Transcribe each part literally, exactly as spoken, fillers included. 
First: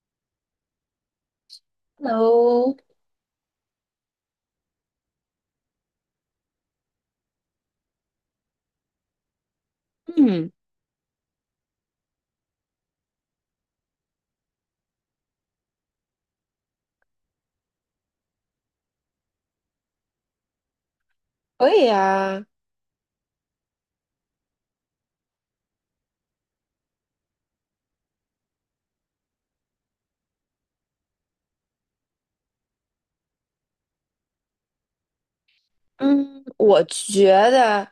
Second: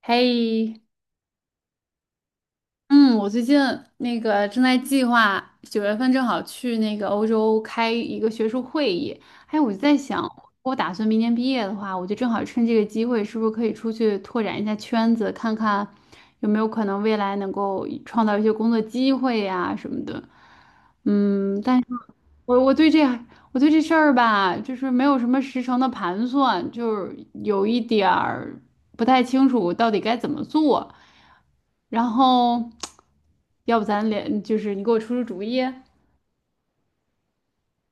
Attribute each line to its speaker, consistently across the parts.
Speaker 1: 嘿，
Speaker 2: Hello。
Speaker 1: 嗯，我最近那个正在计划，九月份正好去那个欧洲开一个学术会议。哎，我就在想，
Speaker 2: 嗯，
Speaker 1: 我打算明年毕业的话，我就正好趁这个机会，是不是可以出去拓展一下圈子，看看有没有可能未来能够创造一些工作机会呀、什么的。嗯，
Speaker 2: 可
Speaker 1: 但。
Speaker 2: 以啊。
Speaker 1: 我我对这我对这事儿吧，就是没有什么实诚的盘算，就是有一点儿不太清楚到底该怎么做。然后，要不咱俩就是你给我出出主意？
Speaker 2: 嗯，我觉得，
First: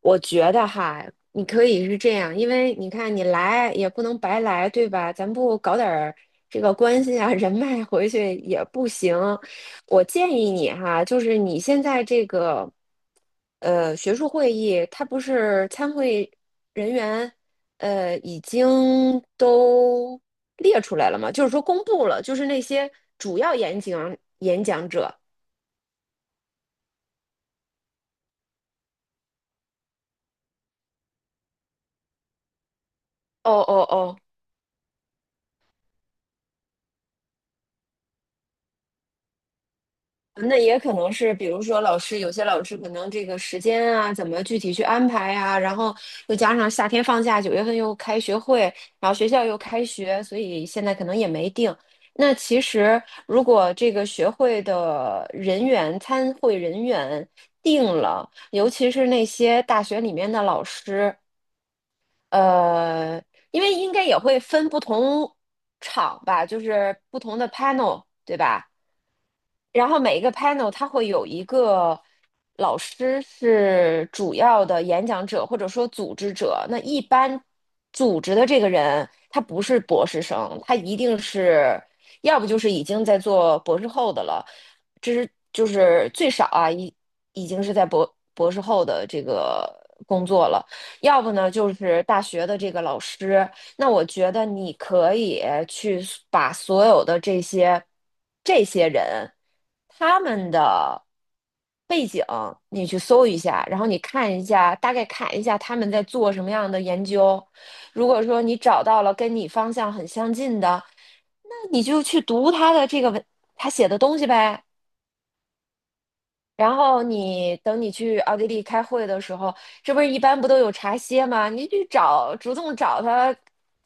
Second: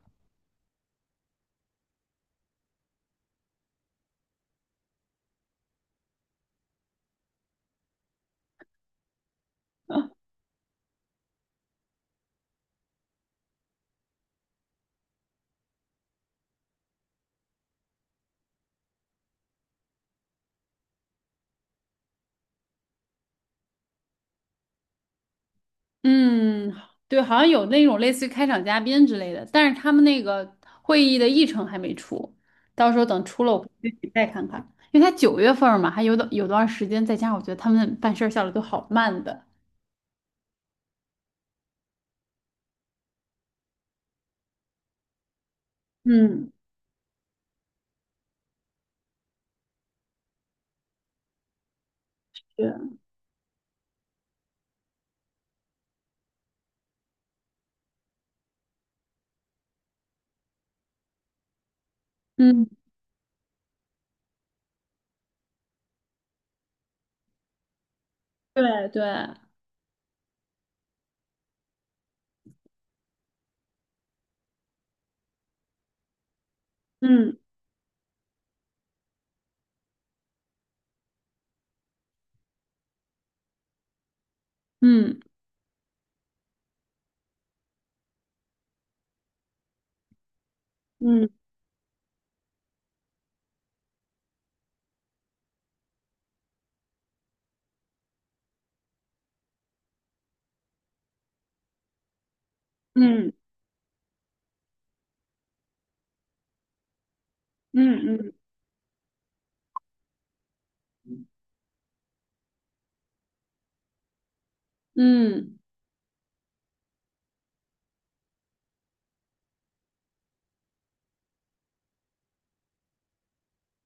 Speaker 2: 我觉得哈，你可以是这样，因为你看你来也不能白来，对吧？咱不搞点儿这个关系啊、人脉回去也不行。我建议你哈，就是你现在这个呃学术会议，它不是参会人员呃已经都列出来了吗？就是说公布了，就是那些主要演讲演讲者。
Speaker 1: 嗯，对，好像有那种类似于开场嘉宾之类的，但是他们那个会议的议程还没出，到时候等出了
Speaker 2: 哦
Speaker 1: 我
Speaker 2: 哦
Speaker 1: 具体
Speaker 2: 哦。
Speaker 1: 再看看，因为他九月份儿嘛，还有的有段时间，再加上我觉得他们办事儿效率都好慢的。
Speaker 2: 那也可能是，比如说老师，有些老师可能这个时间啊，怎么具体去安排呀、然后又
Speaker 1: 嗯。
Speaker 2: 加上夏天放假，九月份又开学会，然后学校又开学，所以现在可能也没定。那其
Speaker 1: 对。
Speaker 2: 实如果这个学会的人员、参会人员定了，尤其是那些大学里面的老师，
Speaker 1: 嗯。
Speaker 2: 呃，因为应该也会分不同场吧，就是不同的 panel，对吧？
Speaker 1: 对对。
Speaker 2: 然后每一个 panel 它会有一个老师是主要的演讲者或者说组织者。那一
Speaker 1: 嗯
Speaker 2: 般组织的这个人，他不是博士生，他一定是要不就是已经在做博士后的了，这
Speaker 1: 嗯
Speaker 2: 是就是最少啊，已已经是在博博士后的这个工作了。要
Speaker 1: 嗯
Speaker 2: 不呢，就是大学的这个老师，那我觉得你可以去把所有的这些这些人他们的背景，你去搜
Speaker 1: 嗯
Speaker 2: 一下，然后你看一下，大概看一下他们在做什么样的研究。如
Speaker 1: 嗯
Speaker 2: 果
Speaker 1: 嗯
Speaker 2: 说你找到了跟你方向很相近的，那你就去读他的这个文，他写的东西呗。
Speaker 1: 嗯，
Speaker 2: 然后你等你去奥地利开会的时候，这不是一般不都有茶歇吗？你去找，主动找他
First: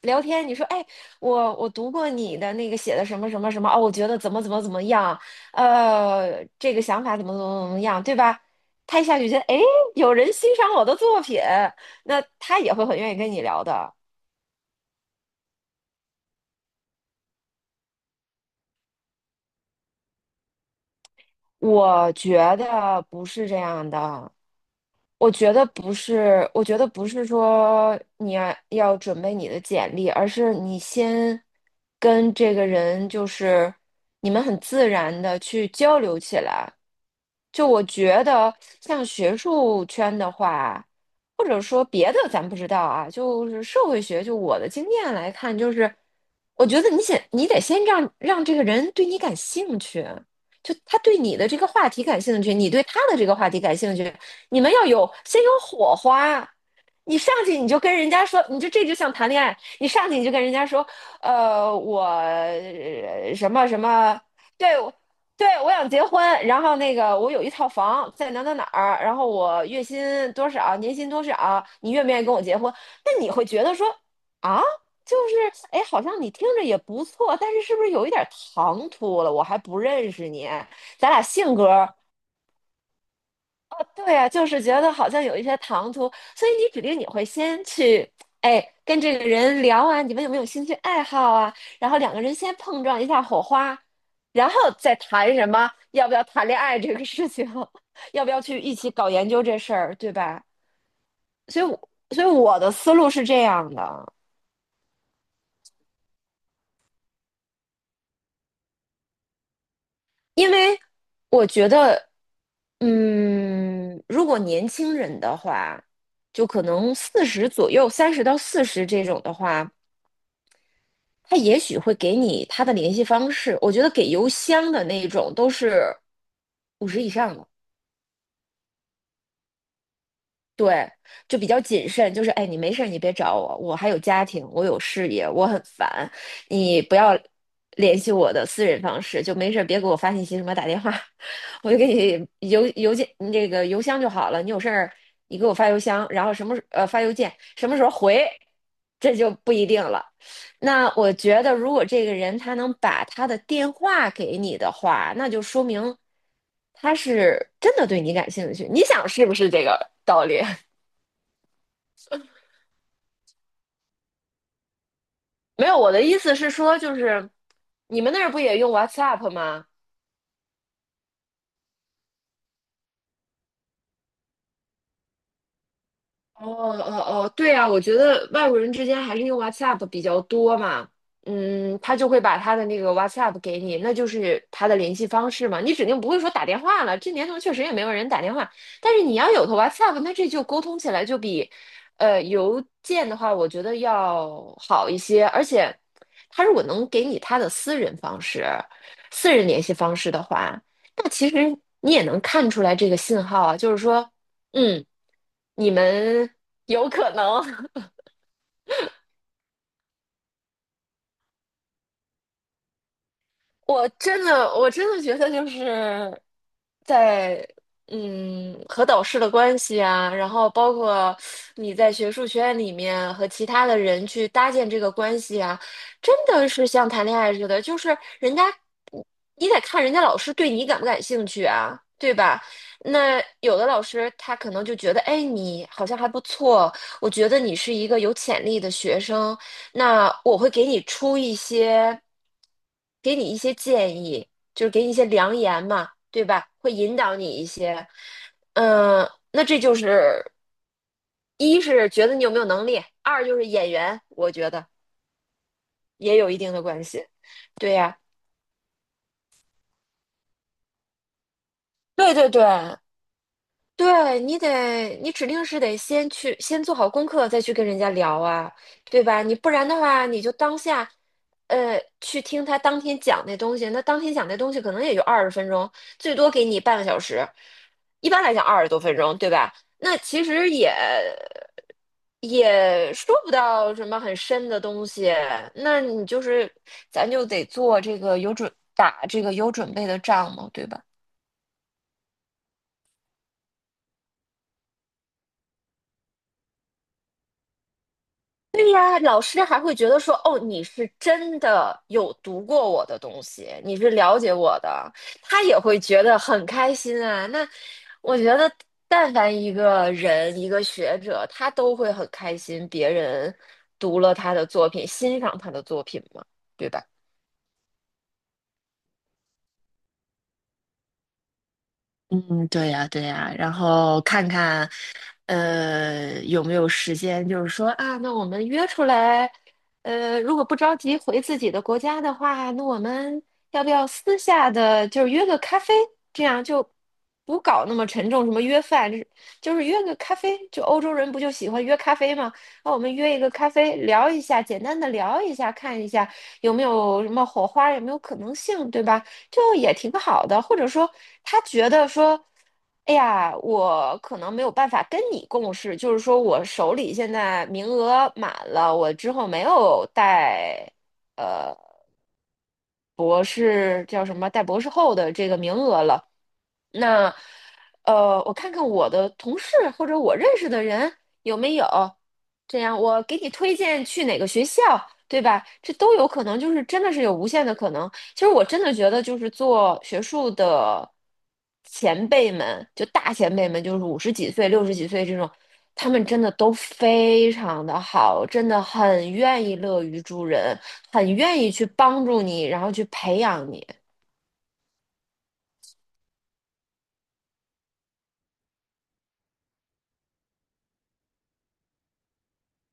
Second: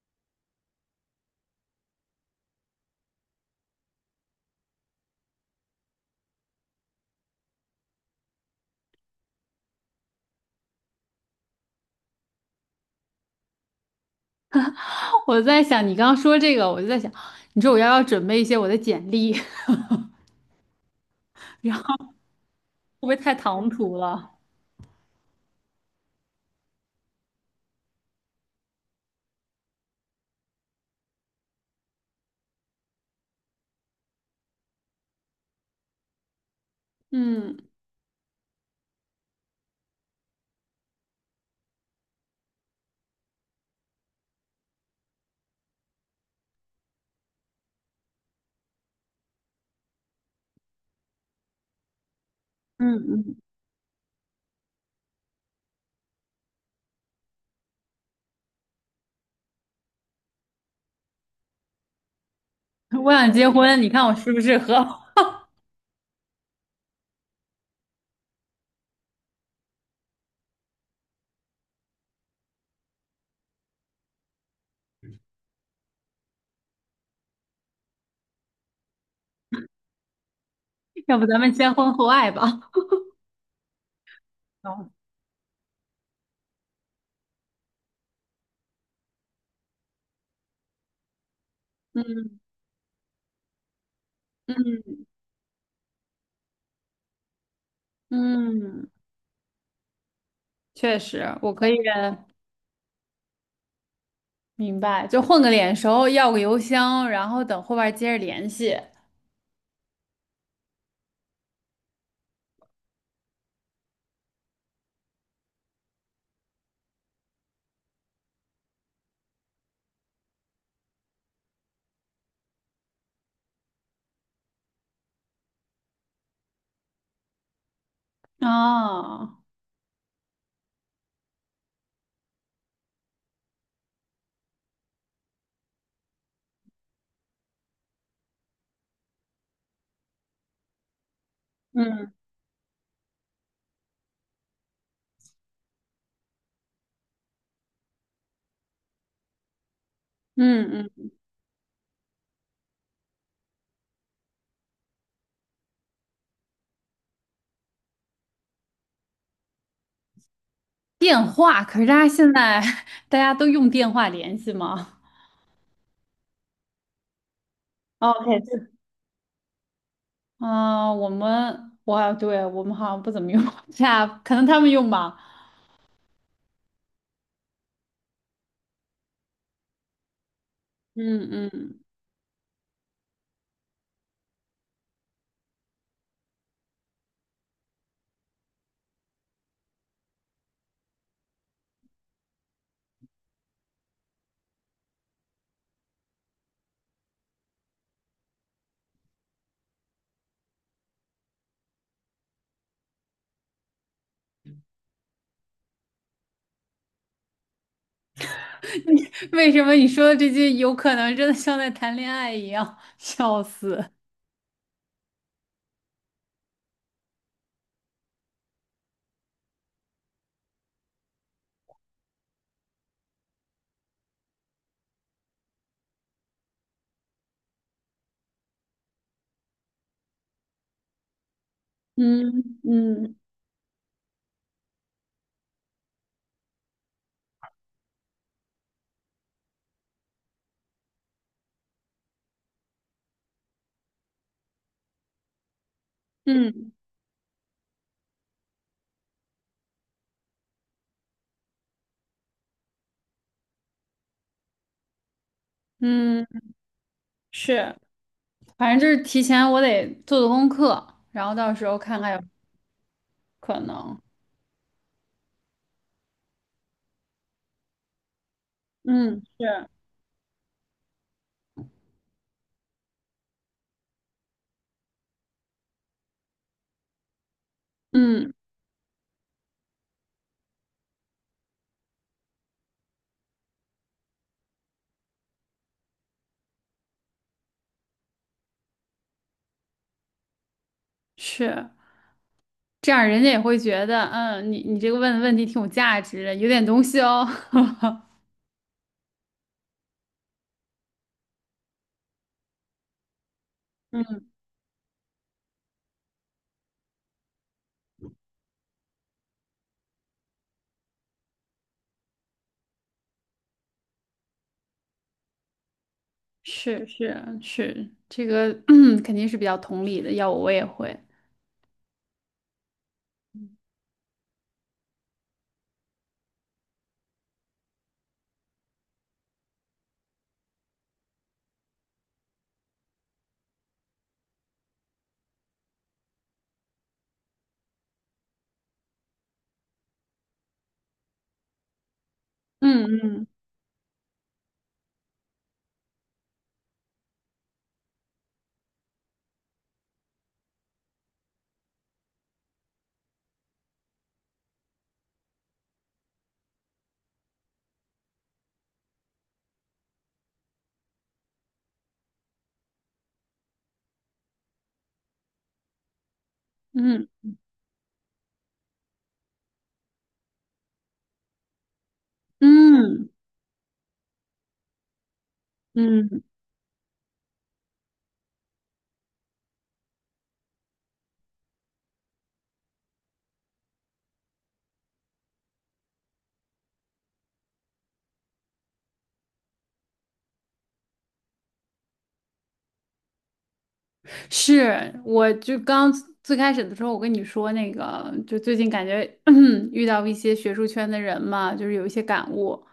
Speaker 2: 聊天。你说，哎，我我读过你的那个写的什么什么什么，哦，我觉得怎么怎么怎么样，呃，这个想法怎么怎么怎么样，对吧？他一下就觉得，哎，有人欣赏我的作品，那他也会很愿意跟你聊的。
Speaker 1: 我在想你刚刚说这个，我就在想，你说我要不要准备一些我的简历，然后
Speaker 2: 我觉
Speaker 1: 会
Speaker 2: 得
Speaker 1: 不会
Speaker 2: 不
Speaker 1: 太
Speaker 2: 是这
Speaker 1: 唐
Speaker 2: 样
Speaker 1: 突
Speaker 2: 的，
Speaker 1: 了？
Speaker 2: 我觉得不是，我觉得不是说你要要准备你的简历，而是你先跟这个人就是你们很自然的去交流起来。
Speaker 1: 嗯。
Speaker 2: 就我觉得像学术圈的话，或者说别的咱不知道啊，就是社会学，就我的经验来看，就是我觉得你先你得先让让这个人对你感兴趣。就他对你的这个话题感兴趣，你对他的这
Speaker 1: 嗯
Speaker 2: 个话题感兴趣，你们要有先有火花。你上去你就跟人家说，你就这就像谈恋爱，你上去你就跟人家说，呃，我
Speaker 1: 嗯我想
Speaker 2: 呃
Speaker 1: 结
Speaker 2: 什么什
Speaker 1: 婚，你看我
Speaker 2: 么，
Speaker 1: 适不适合？
Speaker 2: 对，我 对，我想结婚，然后那个我有一套房在哪哪哪儿，然后我月薪多少，年薪多少，你愿不愿意跟我结婚？那你会觉得说啊，就是哎，好像你听着也不错，但是是不是有一点儿唐突了？我还不认识你，咱
Speaker 1: 要
Speaker 2: 俩
Speaker 1: 不咱们
Speaker 2: 性格。
Speaker 1: 先婚后爱吧？
Speaker 2: 对啊，就是觉
Speaker 1: 哦。
Speaker 2: 得好像有一些唐突，所以你指定你会先去，哎，跟这个人聊啊，你们有没有兴趣爱好啊？然后两个人
Speaker 1: 嗯。
Speaker 2: 先碰撞一下火花，然后再
Speaker 1: 嗯
Speaker 2: 谈什么要不要谈恋爱这个事情，要不要去一
Speaker 1: 嗯，
Speaker 2: 起搞研究这事儿，对吧？
Speaker 1: 确实，我
Speaker 2: 所以
Speaker 1: 可以
Speaker 2: 我，所以我的思路是这样的，
Speaker 1: 明白，就混个脸熟，要个邮箱，然后等后边接着联系。
Speaker 2: 因为我觉得，嗯，如果年轻人的话，就可能四十左右，三十到四十这种的话。他也许会给你他的联系方式。我觉得给邮箱的那种都是五十以上的。
Speaker 1: 哦。
Speaker 2: 对，就比较谨慎，就是哎，你没事儿你别找我，我还有家庭，我有事业，我很烦，你不要联系我的私人方式，就没事儿别给我发信息什么打电话，我就给
Speaker 1: 嗯
Speaker 2: 你邮邮件这个邮箱就好了，你有事儿你给我发邮箱，然后什么时呃发邮件，什么时候回，这就不一定了。
Speaker 1: 嗯
Speaker 2: 那
Speaker 1: 嗯
Speaker 2: 我觉得，如果这个人他能把他的电话给你的话，那就说明他是真的对你感兴趣。你想是不是这个道理？
Speaker 1: 电话，可是大家现在 大家都用电话联系吗？
Speaker 2: 没有，我的意思是说，就是你们那儿
Speaker 1: OK，
Speaker 2: 不也
Speaker 1: 这
Speaker 2: 用 WhatsApp 吗？
Speaker 1: 啊、我们，哇，对，我们好像不怎么用 w h 可能他们用吧。
Speaker 2: 哦哦哦，对啊，我觉得外国人之间还是用 WhatsApp 比较多嘛。
Speaker 1: 嗯
Speaker 2: 嗯，
Speaker 1: 嗯。
Speaker 2: 他就会把他的那个 WhatsApp 给你，那就是他的联系方式嘛。你指定不会说打电话了，这年头确实也没有人打电话，但是你要有个 WhatsApp，那这就沟通起来就比呃邮件的话，我觉得要好一些，而且他如果能给你他的私人方式、私人联系方式的话，那其实你也能看出来这个信号啊，就是说。嗯，你们有可能，
Speaker 1: 为什么你说的这些有可能真的像在谈恋爱一样？笑
Speaker 2: 我
Speaker 1: 死。
Speaker 2: 真的，我真的觉得就是在嗯和导师的关系啊，然后包括你在学术学院里面和其他的人去搭建这个关系啊，真的是像谈恋爱似的，就是人家你得看人家老师对你感不感兴趣啊，对吧？
Speaker 1: 嗯嗯
Speaker 2: 那有的老师他可能就觉得，哎，你好像还不错，我觉得你是一个有潜力的学生。那我会给你出一些，给你一些建议，就是给你一些良言嘛，对吧？
Speaker 1: 嗯
Speaker 2: 会引导你一些，嗯，那这就是一是觉得你有没有能力，二就是演员，我觉得也
Speaker 1: 嗯，
Speaker 2: 有一定的关系。对
Speaker 1: 是，
Speaker 2: 呀，
Speaker 1: 反正就是提前我得做做功课，然后到时候看看
Speaker 2: 对
Speaker 1: 有
Speaker 2: 对对，
Speaker 1: 可能。
Speaker 2: 对，你得，你指定是得先去，先做好功课，再去跟人家聊啊，对
Speaker 1: 嗯，
Speaker 2: 吧？你不然
Speaker 1: 是。
Speaker 2: 的话，你就当下，呃，去听他当天讲那东西，那当天讲那东西可能也就二十分钟，最多给你半个小时，一般
Speaker 1: 嗯。
Speaker 2: 来讲二十多分钟，对吧？那其实也也说不到什么很深的东西，那你就是，咱就得做这个有准，打这个有准备的仗嘛，对吧？
Speaker 1: 是。这样人家也会觉得，嗯，你你这个问的问题挺有价值的，有点东西哦。
Speaker 2: 对呀，老师还会觉得说，哦，你是真的有读过我的东西，你是了
Speaker 1: 嗯，
Speaker 2: 解我的，他也会觉得很开心啊。那我觉得，但凡一个人，一个学者，他都会很开心，别人读了他的作品，欣赏他的作品嘛，对吧？
Speaker 1: 是是是，这个 肯定是比较同理的，要我我也会。
Speaker 2: 嗯，对呀，对呀，然后看看，呃，有没有时间，就是说啊，那我们约出来，呃，如果不着急回自己的国家的话，那我们要不要私下的就是约个咖啡，这样就不搞那么沉重，什么约饭，就是就是约个咖啡，就欧洲人不就喜欢约咖啡吗？那我们约一
Speaker 1: 嗯
Speaker 2: 个咖啡，聊一下，简单的聊一下，看一下有没有什么火花，有没有可能性，对吧？就也挺好的，或者说他觉得说，哎呀，我可能没有办法跟你共事，就是说我手里现在名额满了，我之后没有带呃，博士叫什么带博士后的这个名额了，
Speaker 1: 嗯
Speaker 2: 那呃，我看看我的同事或者我认识的人有没有，这样我
Speaker 1: 嗯
Speaker 2: 给你推荐去哪个学校，对吧？这都
Speaker 1: 嗯
Speaker 2: 有
Speaker 1: 嗯。
Speaker 2: 可能，就是真的是有无限的可能。其实我真的觉得，就是做学术的前辈们，就大前辈们，就是五十几岁、六十几岁这种，他们真的都非常的好，真的很愿意乐于助人，很愿意去帮助你，然后去培养你。
Speaker 1: 是，我就刚最开始的时候，我跟你说那个，就最近感觉 遇到一些学术圈的人嘛，就是有一些感悟。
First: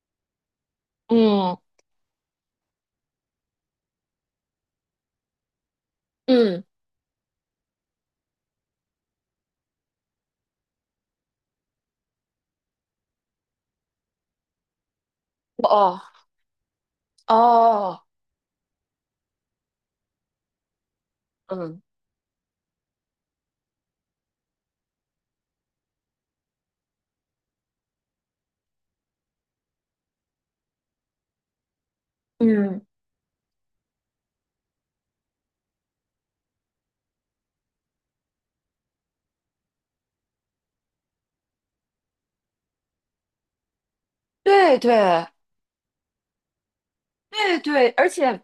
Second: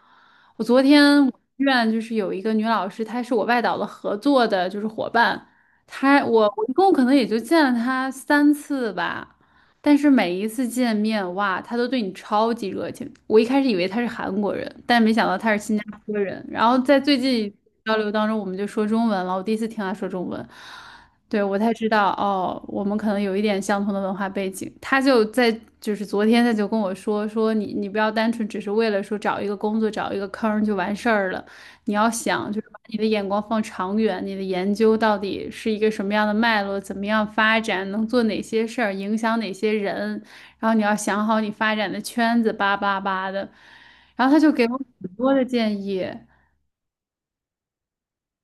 Speaker 1: 我昨天我
Speaker 2: 嗯
Speaker 1: 院就是有一个女老师，她是我外导的合作的，就是伙伴。她我
Speaker 2: 嗯，
Speaker 1: 我一共可能也就见了她三次吧，但是每一次见面，哇，她都对你超级热情。我一开始以为她是韩国人，但没想到她是新加
Speaker 2: 哦
Speaker 1: 坡人。然后在最近交
Speaker 2: 哦，
Speaker 1: 流当中，我们就说中文了，我第一次听她说中文。对，我才
Speaker 2: 嗯，
Speaker 1: 知道哦，我们可能有一点相同的文化背景。他就在就是昨天他就跟我说说你你不要单纯只是为了说找一个工作找一个坑儿就完事儿了，你要想就是把
Speaker 2: 嗯，
Speaker 1: 你的眼光放长远，你的研究到底是一个什么样的脉络，怎么样发展，能做哪些事儿，影响哪些人，然后你要想好你发展的圈子，叭叭叭的。然后他就给我
Speaker 2: 对
Speaker 1: 很
Speaker 2: 对
Speaker 1: 多的建议，
Speaker 2: 对。对，而且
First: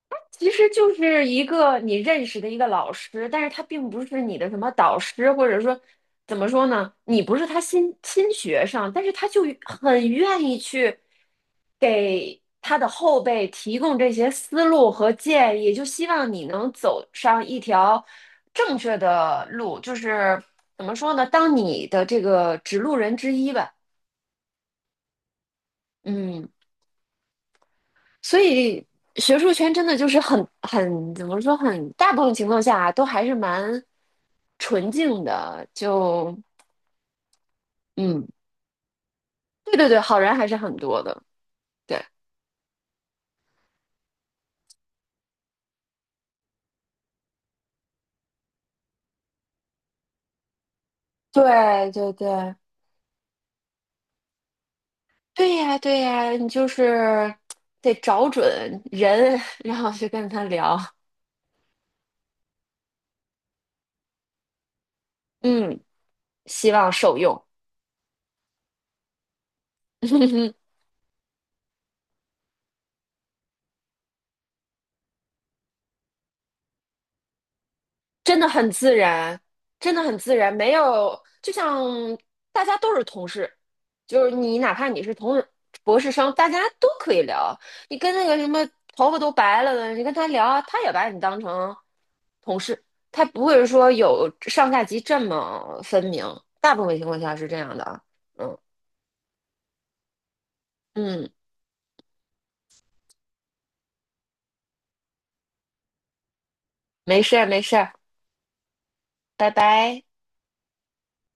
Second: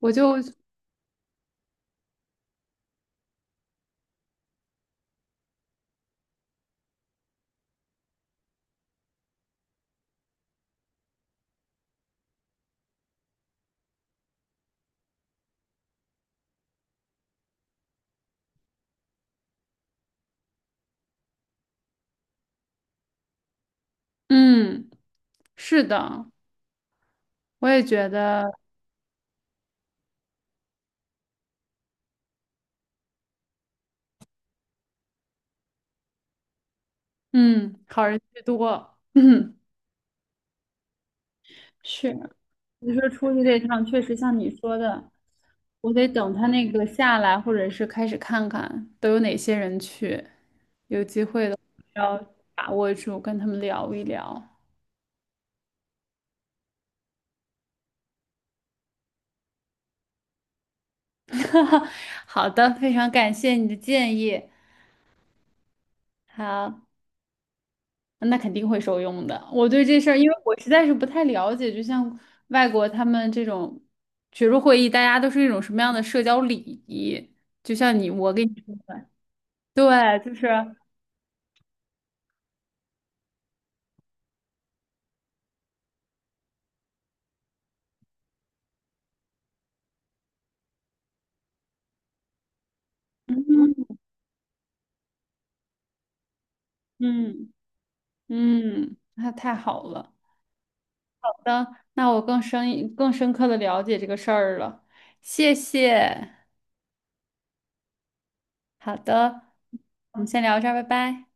Speaker 1: 我就
Speaker 2: 其实就是一个你认识的一个老师，但是他并不是你的什么导师，或者说怎么说呢，你不是他新新学生，但是他就很愿意去给他的后辈提供这些思路和建议，就希望你能走上一条正确的路，就是怎么说呢，当你的这个指路人之一吧。
Speaker 1: 嗯，是的，
Speaker 2: 嗯。
Speaker 1: 我也觉
Speaker 2: 所
Speaker 1: 得。
Speaker 2: 以学术圈真的就是很很怎么说很大部分情况下啊都还是蛮纯净的。就
Speaker 1: 嗯，好人
Speaker 2: 嗯，
Speaker 1: 居多。嗯
Speaker 2: 对对对，好人还是很多的，对
Speaker 1: 是，你说出去这趟确实像你说的，我得等他那个下来，或者是开始看看都有哪些人去，
Speaker 2: 对对。
Speaker 1: 要
Speaker 2: 对，
Speaker 1: 把握住，跟他们聊一聊。
Speaker 2: 对呀对呀，你就是得找准人，然后去跟他聊。
Speaker 1: 好的，非常感谢你的建议。
Speaker 2: 嗯，希
Speaker 1: 好，
Speaker 2: 望受用。
Speaker 1: 那肯定会受用的。我对这事儿，因为我实 在是不太了解，就像外国他们这种学术会议，大家都是一种什么样的社交礼仪？就像你，我
Speaker 2: 真
Speaker 1: 跟
Speaker 2: 的
Speaker 1: 你
Speaker 2: 很
Speaker 1: 说
Speaker 2: 自
Speaker 1: 的。
Speaker 2: 然，真的很
Speaker 1: 对，就
Speaker 2: 自
Speaker 1: 是，
Speaker 2: 然，没有，就像大家都是同事，就是你哪怕你是同事博士生，大家都可以聊。你跟那个什么头发都白了的，你跟他聊，他也把你当成同事，他不会说有上下级这么分明，大部分情况下是
Speaker 1: 嗯
Speaker 2: 这样的啊。嗯
Speaker 1: 嗯，那太好了。好
Speaker 2: 嗯，
Speaker 1: 的，那我更深一更深刻的了解这个事儿了，谢谢。
Speaker 2: 没事儿没事儿，
Speaker 1: 好的，
Speaker 2: 拜拜。
Speaker 1: 我们先聊这儿，拜拜。